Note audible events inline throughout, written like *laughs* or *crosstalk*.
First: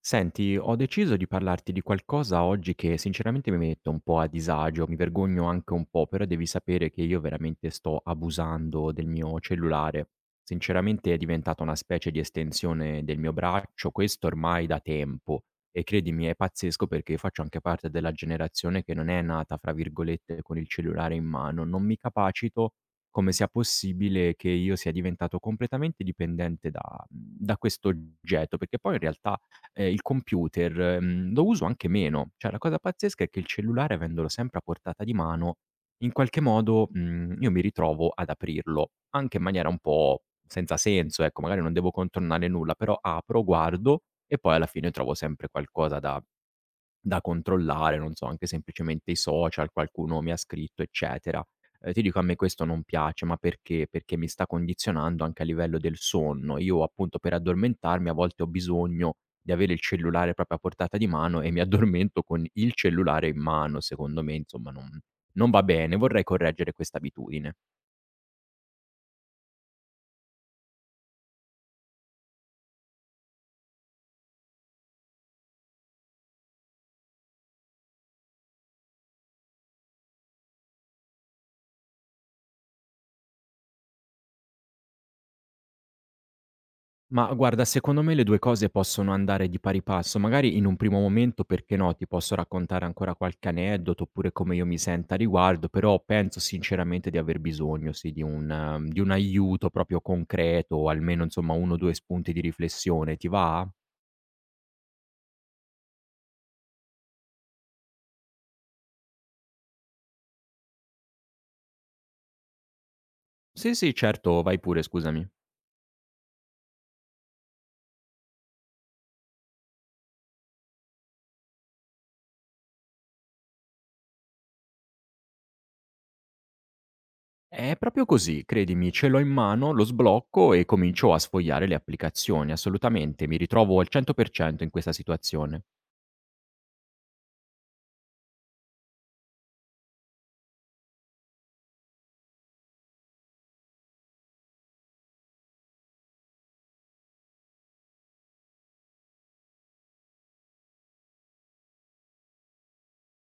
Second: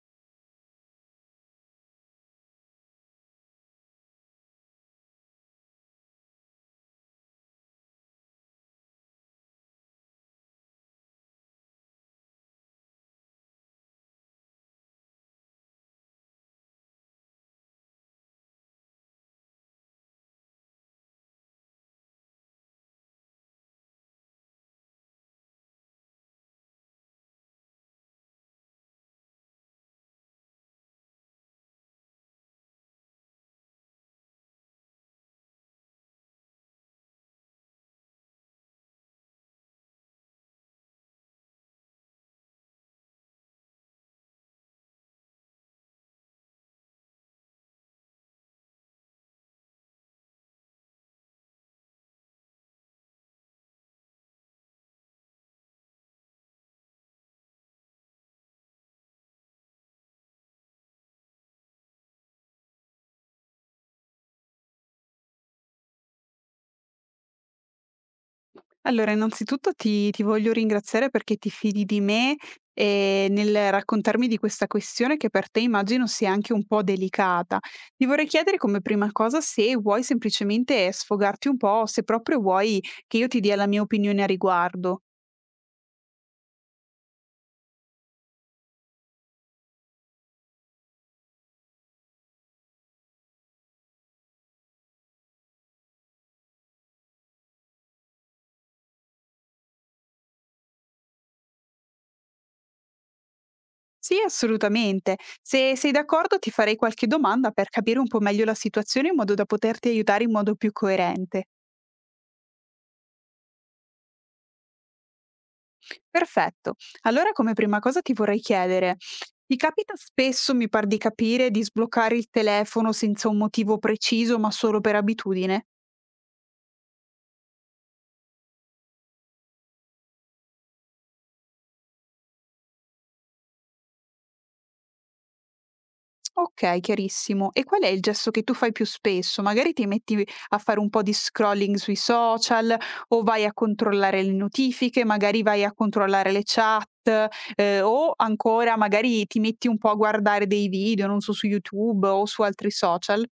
Senti, ho deciso di parlarti di qualcosa oggi che sinceramente mi mette un po' a disagio, mi vergogno anche un po', però devi sapere che io veramente sto abusando del mio cellulare. Sinceramente è diventata una specie di estensione del mio braccio, questo ormai da tempo. E credimi, è pazzesco perché faccio anche parte della generazione che non è nata, fra virgolette, con il cellulare in mano. Non mi capacito come sia possibile che io sia diventato completamente dipendente da questo oggetto, perché poi in realtà il computer, lo uso anche meno. Cioè, la cosa pazzesca è che il cellulare avendolo sempre a portata di mano, in qualche modo, io mi ritrovo ad aprirlo, anche in maniera un po' senza senso, ecco, magari non devo contornare nulla, però apro, guardo e poi alla fine trovo sempre qualcosa da controllare, non so, anche semplicemente i social, qualcuno mi ha scritto, eccetera. Ti dico a me questo non piace, ma perché? Perché mi sta condizionando anche a livello del sonno. Io appunto per addormentarmi a volte ho bisogno di avere il cellulare proprio a portata di mano e mi *laughs* addormento con il cellulare in mano, secondo me, insomma non va bene. Vorrei correggere questa abitudine. Allora, innanzitutto ti voglio ringraziare perché ti fidi di me, nel raccontarmi di questa questione che per te immagino sia anche un po' delicata. Ti vorrei chiedere come prima cosa se vuoi semplicemente sfogarti un po', o se proprio vuoi che io ti dia la mia opinione a riguardo. Ma guarda, secondo me le 2 cose possono andare di pari passo. Magari in un primo momento, perché no, ti posso raccontare ancora qualche aneddoto, oppure come io mi sento a riguardo, però penso sinceramente di aver bisogno, sì, di un aiuto proprio concreto, o almeno insomma 1 o 2 spunti di riflessione. Ti va? Sì, assolutamente. Se sei d'accordo ti farei qualche domanda per capire un po' meglio la situazione in modo da poterti aiutare in modo più coerente. Sì, sì, certo, vai pure, scusami. Perfetto. Allora come prima cosa ti vorrei chiedere, ti capita spesso, mi par di capire, di sbloccare il telefono senza un motivo preciso, ma solo per abitudine? È proprio così, credimi, ce l'ho in mano, lo sblocco e comincio a sfogliare le applicazioni. Assolutamente, mi ritrovo al 100% in questa situazione. Okay, chiarissimo. E qual è il gesto che tu fai più spesso? Magari ti metti a fare un po' di scrolling sui social o vai a controllare le notifiche, magari vai a controllare le chat, o ancora magari ti metti un po' a guardare dei video, non so, su YouTube o su altri social?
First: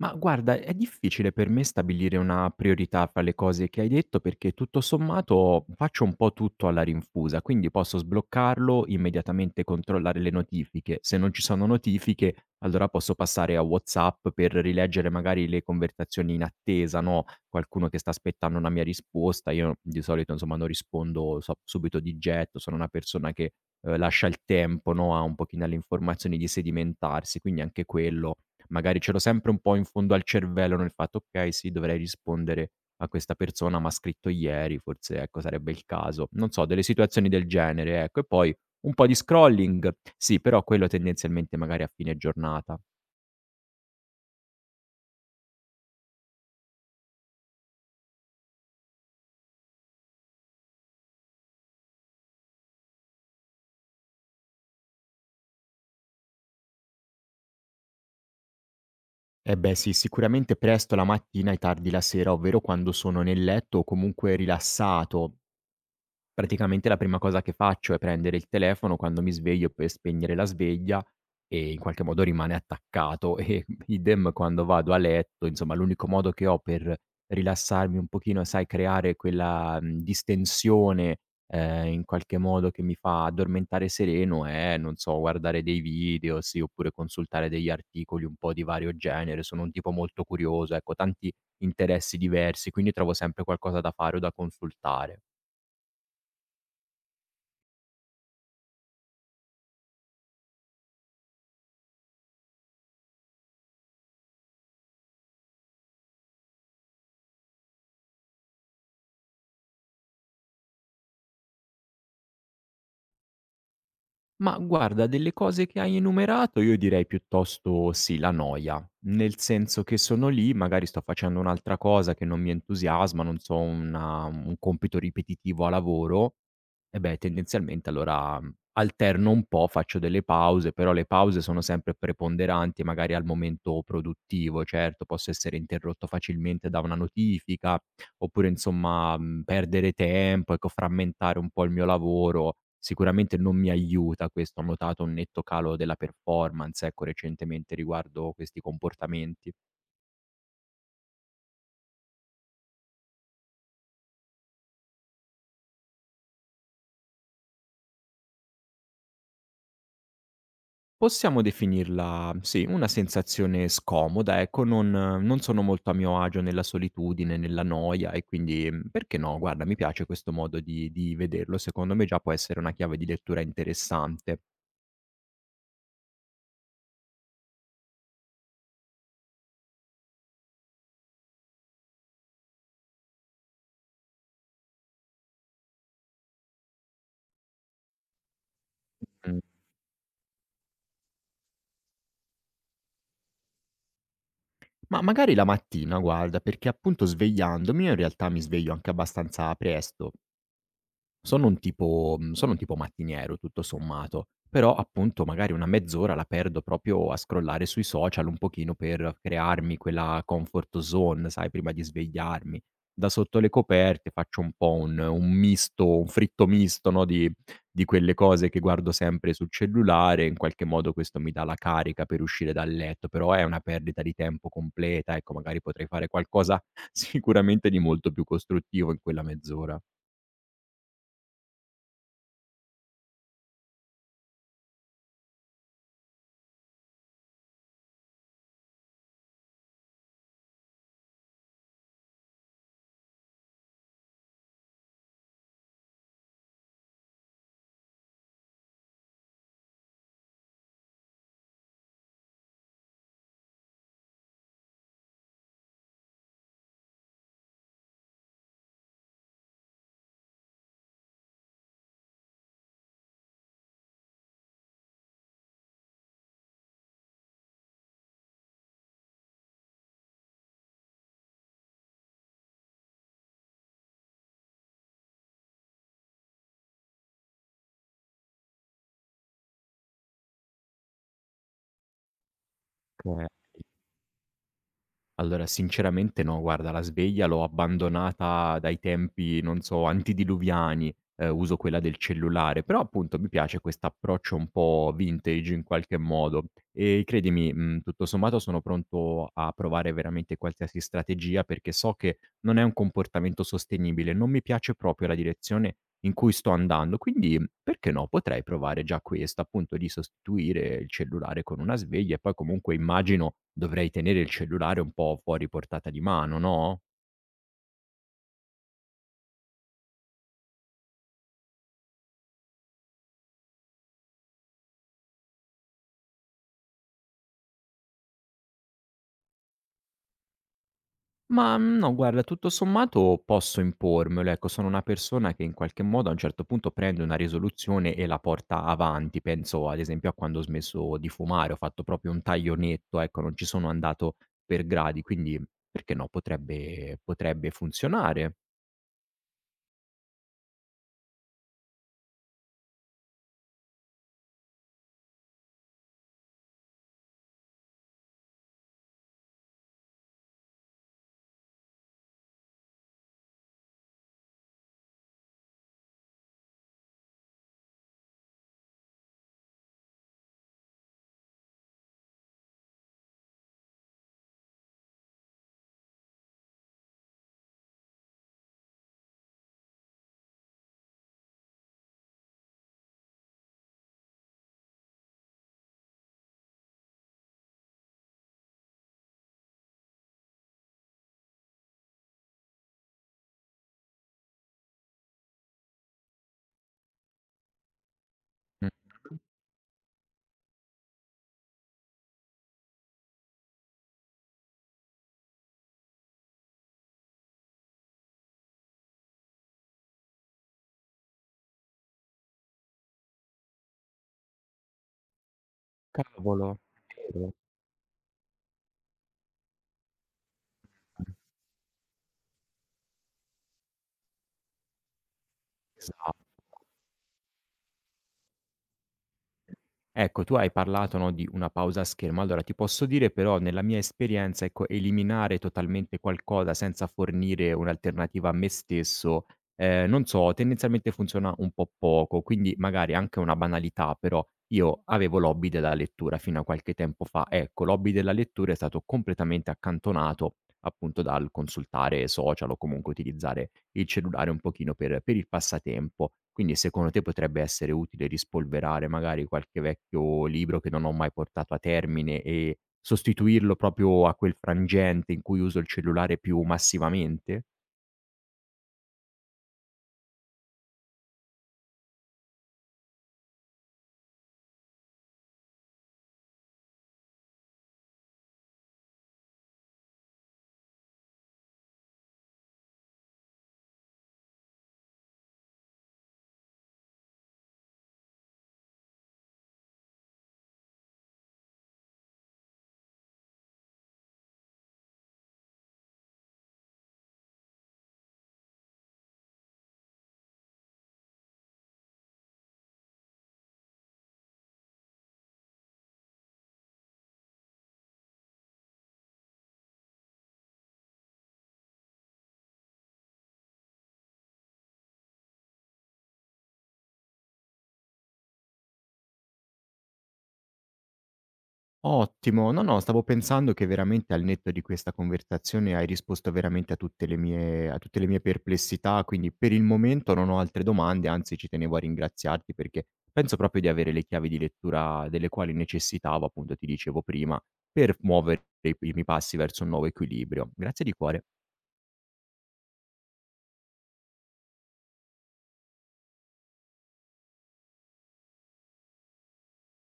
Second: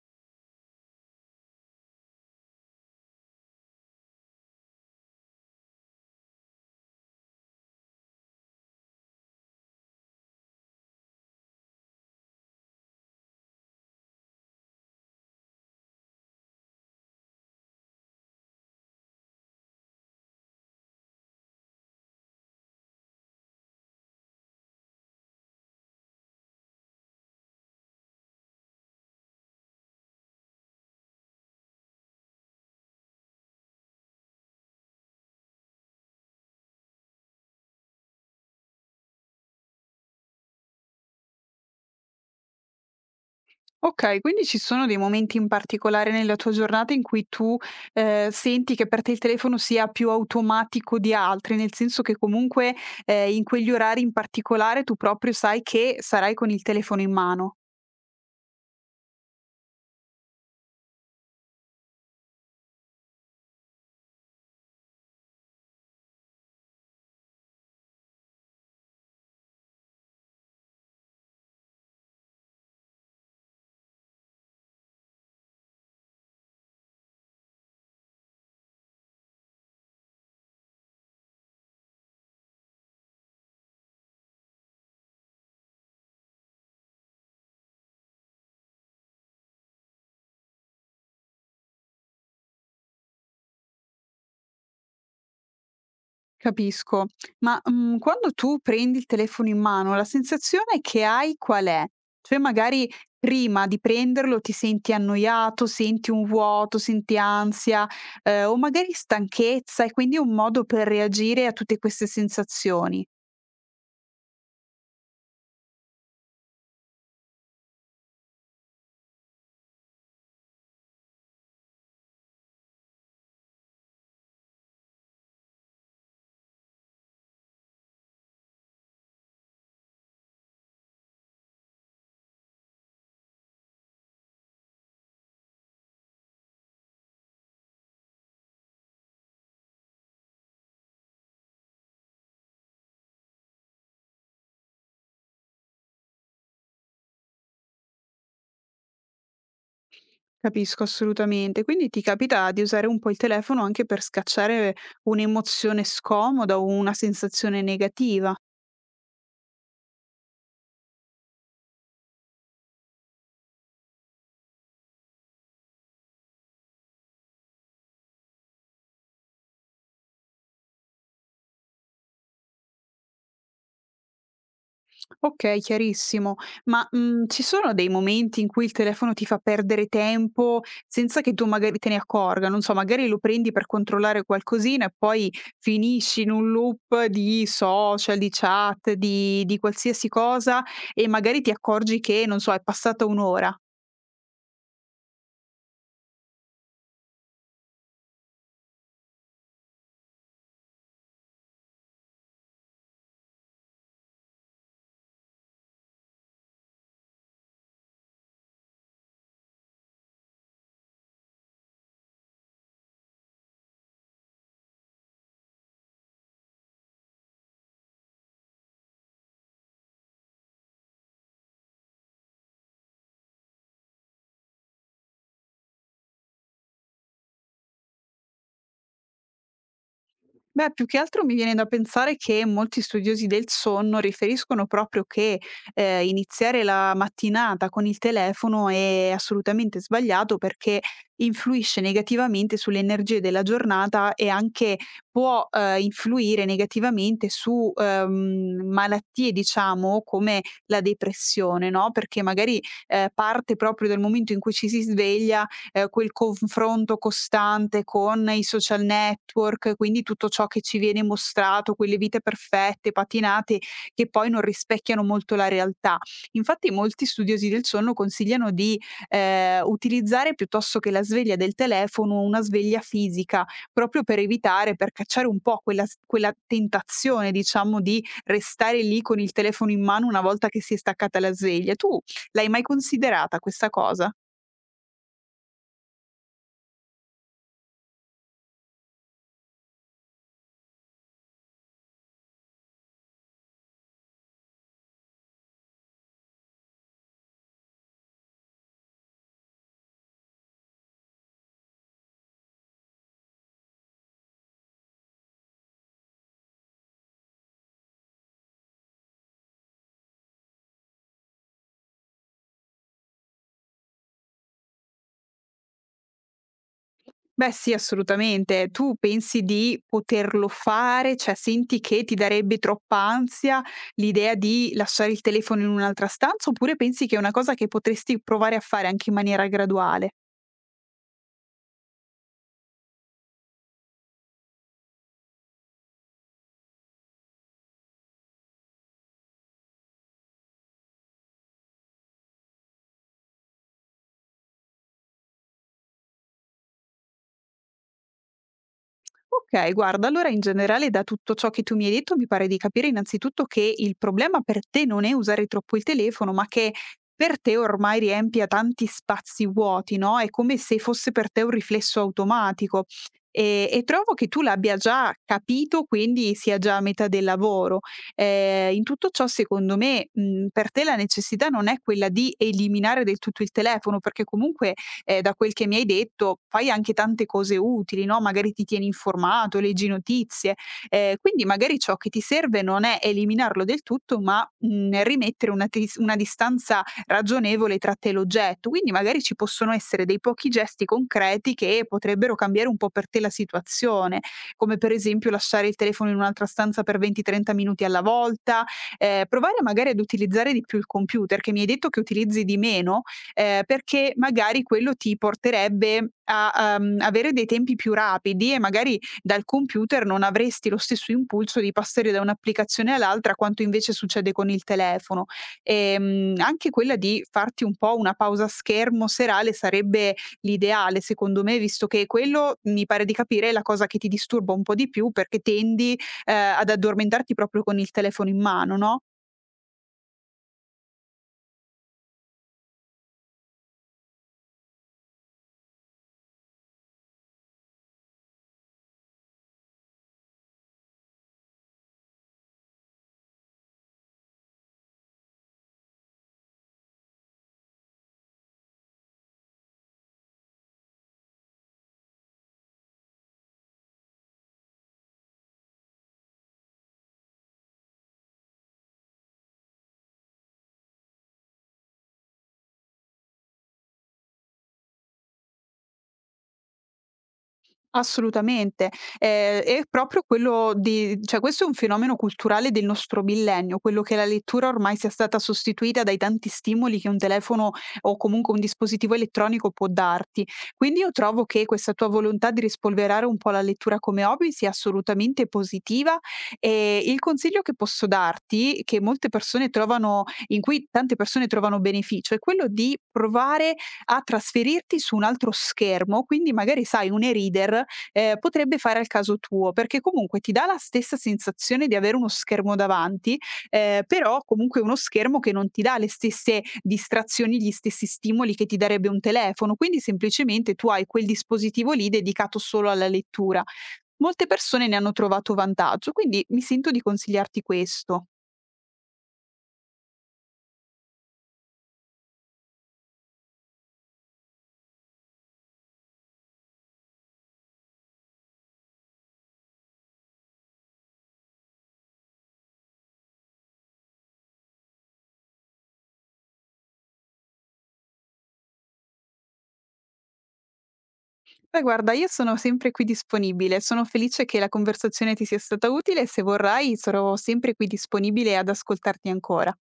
Ma guarda, è difficile per me stabilire una priorità fra le cose che hai detto perché tutto sommato faccio un po' tutto alla rinfusa, quindi posso sbloccarlo, immediatamente controllare le notifiche. Se non ci sono notifiche, allora posso passare a WhatsApp per rileggere magari le conversazioni in attesa, no? Qualcuno che sta aspettando una mia risposta, io di solito insomma non rispondo subito di getto, sono una persona che lascia il tempo, no? A un pochino alle informazioni di sedimentarsi, quindi anche quello magari ce l'ho sempre un po' in fondo al cervello nel fatto: "Okay, sì, dovrei rispondere a questa persona, m'ha scritto ieri, forse, ecco, sarebbe il caso". Non so, delle situazioni del genere, ecco. E poi un po' di scrolling, sì, però quello tendenzialmente magari a fine giornata. Okay, quindi ci sono dei momenti in particolare nella tua giornata in cui tu, senti che per te il telefono sia più automatico di altri, nel senso che comunque, in quegli orari in particolare tu proprio sai che sarai con il telefono in mano. Eh beh sì, sicuramente presto la mattina e tardi la sera, ovvero quando sono nel letto o comunque rilassato. Praticamente la prima cosa che faccio è prendere il telefono quando mi sveglio per spegnere la sveglia e in qualche modo rimane attaccato *laughs* e idem quando vado a letto, insomma l'unico modo che ho per rilassarmi un pochino, sai, creare quella, distensione, in qualche modo che mi fa addormentare sereno è, non so, guardare dei video, sì, oppure consultare degli articoli un po' di vario genere. Sono un tipo molto curioso, ecco, tanti interessi diversi, quindi trovo sempre qualcosa da fare o da consultare. Capisco. Ma, mhmm, quando tu prendi il telefono in mano, la sensazione che hai qual è? Cioè magari prima di prenderlo ti senti annoiato, senti un vuoto, senti ansia, o magari stanchezza e quindi è un modo per reagire a tutte queste sensazioni. Ma guarda, delle cose che hai enumerato io direi piuttosto sì, la noia. Nel senso che sono lì, magari sto facendo un'altra cosa che non mi entusiasma, non so, una un compito ripetitivo a lavoro, e beh, tendenzialmente allora alterno un po', faccio delle pause, però le pause sono sempre preponderanti magari al momento produttivo, certo, posso essere interrotto facilmente da una notifica, oppure insomma, perdere tempo, ecco, frammentare un po' il mio lavoro, sicuramente non mi aiuta questo. Ho notato un netto calo della performance, ecco, recentemente riguardo questi comportamenti. Capisco assolutamente. Quindi ti capita di usare un po' il telefono anche per scacciare un'emozione scomoda o una sensazione negativa? Possiamo definirla, sì, una sensazione scomoda, ecco, non sono molto a mio agio nella solitudine, nella noia e quindi, perché no, guarda, mi piace questo modo di vederlo, secondo me già può essere una chiave di lettura interessante. Okay, chiarissimo. Ma, mhmm, ci sono dei momenti in cui il telefono ti fa perdere tempo senza che tu magari te ne accorga? Non so, magari lo prendi per controllare qualcosina e poi finisci in un loop di social, di chat, di qualsiasi cosa e magari ti accorgi che, non so, è passata 1 ora. Ma magari la mattina guarda, perché appunto svegliandomi io in realtà mi sveglio anche abbastanza presto, sono un tipo mattiniero tutto sommato, però appunto magari una mezz'ora la perdo proprio a scrollare sui social un pochino per crearmi quella comfort zone, sai, prima di svegliarmi. Da sotto le coperte faccio un po' un misto un fritto misto, no, di quelle cose che guardo sempre sul cellulare, in qualche modo questo mi dà la carica per uscire dal letto, però è una perdita di tempo completa, ecco, magari potrei fare qualcosa *laughs* sicuramente di molto più costruttivo in quella mezz'ora. Beh, più che altro mi viene da pensare che molti studiosi del sonno riferiscono proprio che iniziare la mattinata con il telefono è assolutamente sbagliato perché influisce negativamente sulle energie della giornata e anche può influire negativamente su malattie, diciamo, come la depressione, no? Perché magari parte proprio dal momento in cui ci si sveglia quel confronto costante con i social network, quindi tutto ciò che ci viene mostrato, quelle vite perfette, patinate, che poi non rispecchiano molto la realtà. Infatti molti studiosi del sonno consigliano di, utilizzare piuttosto che la sveglia del telefono, una sveglia fisica, proprio per evitare per cacciare un po' quella tentazione, diciamo, di restare lì con il telefono in mano una volta che si è staccata la sveglia. Tu l'hai mai Okay. considerata questa cosa? Allora, sinceramente no, guarda, la sveglia l'ho abbandonata dai tempi, non so, antidiluviani, uso quella del cellulare, però appunto mi piace quest'approccio un po' vintage in qualche modo e credimi, tutto sommato sono pronto a provare veramente qualsiasi strategia perché so che non è un comportamento sostenibile, non mi piace proprio la direzione in cui sto andando, quindi perché no, potrei provare già questo, appunto di sostituire il cellulare con una sveglia e poi comunque immagino dovrei tenere il cellulare un po' fuori portata di mano, no? Beh sì, assolutamente. Tu pensi di poterlo fare? Cioè senti che ti darebbe troppa ansia l'idea di lasciare il telefono in un'altra stanza, oppure pensi che è una cosa che potresti provare a fare anche in maniera graduale? Ma, no guarda, tutto sommato posso impormelo, ecco, sono una persona che in qualche modo a un certo punto prende una risoluzione e la porta avanti. Penso ad esempio a quando ho smesso di fumare, ho fatto proprio un taglio netto, ecco, non ci sono andato per gradi, quindi perché no, potrebbe funzionare. Okay, guarda, allora in generale da tutto ciò che tu mi hai detto mi pare di capire innanzitutto che il problema per te non è usare troppo il telefono, ma che per te ormai riempia tanti spazi vuoti, no, è come se fosse per te un riflesso automatico. E trovo che tu l'abbia già capito, quindi sia già a metà del lavoro. In tutto ciò secondo me, mhmm, per te la necessità non è quella di eliminare del tutto il telefono, perché comunque da quel che mi hai detto fai anche tante cose utili, no, magari ti tieni informato, leggi notizie, quindi magari ciò che ti serve non è eliminarlo del tutto, ma, mhmm, rimettere una distanza ragionevole tra te e l'oggetto. Quindi magari ci possono essere dei pochi gesti concreti che potrebbero cambiare un po' per te la situazione, come per esempio lasciare il telefono in un'altra stanza per 20, 30 minuti alla volta, Mh. Provare magari ad utilizzare di più il computer, che mi hai detto che utilizzi di meno, perché magari quello ti porterebbe a, avere dei tempi più rapidi e magari dal computer non avresti lo stesso impulso di passare da un'applicazione all'altra quanto invece succede con il telefono. Cavolo, Anche quella di vero? farti un po' una pausa schermo serale sarebbe l'ideale Mh, secondo me, visto che quello, mi pare di capire, è la cosa che ti disturba un po' di più perché tendi, esa ad addormentarti proprio con il telefono in mano, no? Ecco, tu hai parlato, no, di una pausa a schermo. Allora ti posso dire però nella mia esperienza, ecco, eliminare totalmente qualcosa senza fornire un'alternativa a me stesso, non so, tendenzialmente funziona un po' poco, quindi magari anche una banalità, però io avevo l'hobby della lettura fino a qualche tempo fa. Ecco, l'hobby della lettura è stato completamente accantonato appunto dal consultare social o comunque utilizzare il cellulare un pochino per il passatempo. Quindi secondo te potrebbe essere utile rispolverare magari qualche vecchio libro che non ho mai portato a termine e sostituirlo proprio a quel frangente in cui uso il cellulare più massivamente? Assolutamente. È proprio quello di cioè questo è un fenomeno culturale del nostro millennio, quello che la lettura ormai sia stata sostituita dai tanti stimoli che un telefono o comunque un dispositivo elettronico può darti. Quindi io trovo che questa tua volontà di rispolverare un po' la lettura come hobby sia assolutamente positiva e il consiglio che posso darti, che molte persone trovano in cui tante persone trovano beneficio, è quello di provare a trasferirti su un altro schermo, quindi magari sai un e-reader potrebbe fare al caso tuo, perché comunque ti dà la stessa sensazione di avere uno schermo davanti, però comunque uno schermo che non ti dà le stesse distrazioni, gli stessi stimoli che ti darebbe un telefono, quindi semplicemente tu hai quel dispositivo lì dedicato solo alla lettura. Molte persone ne hanno trovato vantaggio, quindi mi sento di consigliarti questo. Ottimo. No, no, stavo pensando che veramente al netto di questa conversazione hai risposto veramente a tutte le mie perplessità, quindi per il momento non ho altre domande, anzi ci tenevo a ringraziarti perché penso proprio di avere le chiavi di lettura delle quali necessitavo, appunto ti dicevo prima, per muovere i primi passi verso un nuovo equilibrio. Grazie di cuore. Beh guarda, io sono sempre qui disponibile, sono felice che la conversazione ti sia stata utile e se vorrai sarò sempre qui disponibile ad ascoltarti ancora.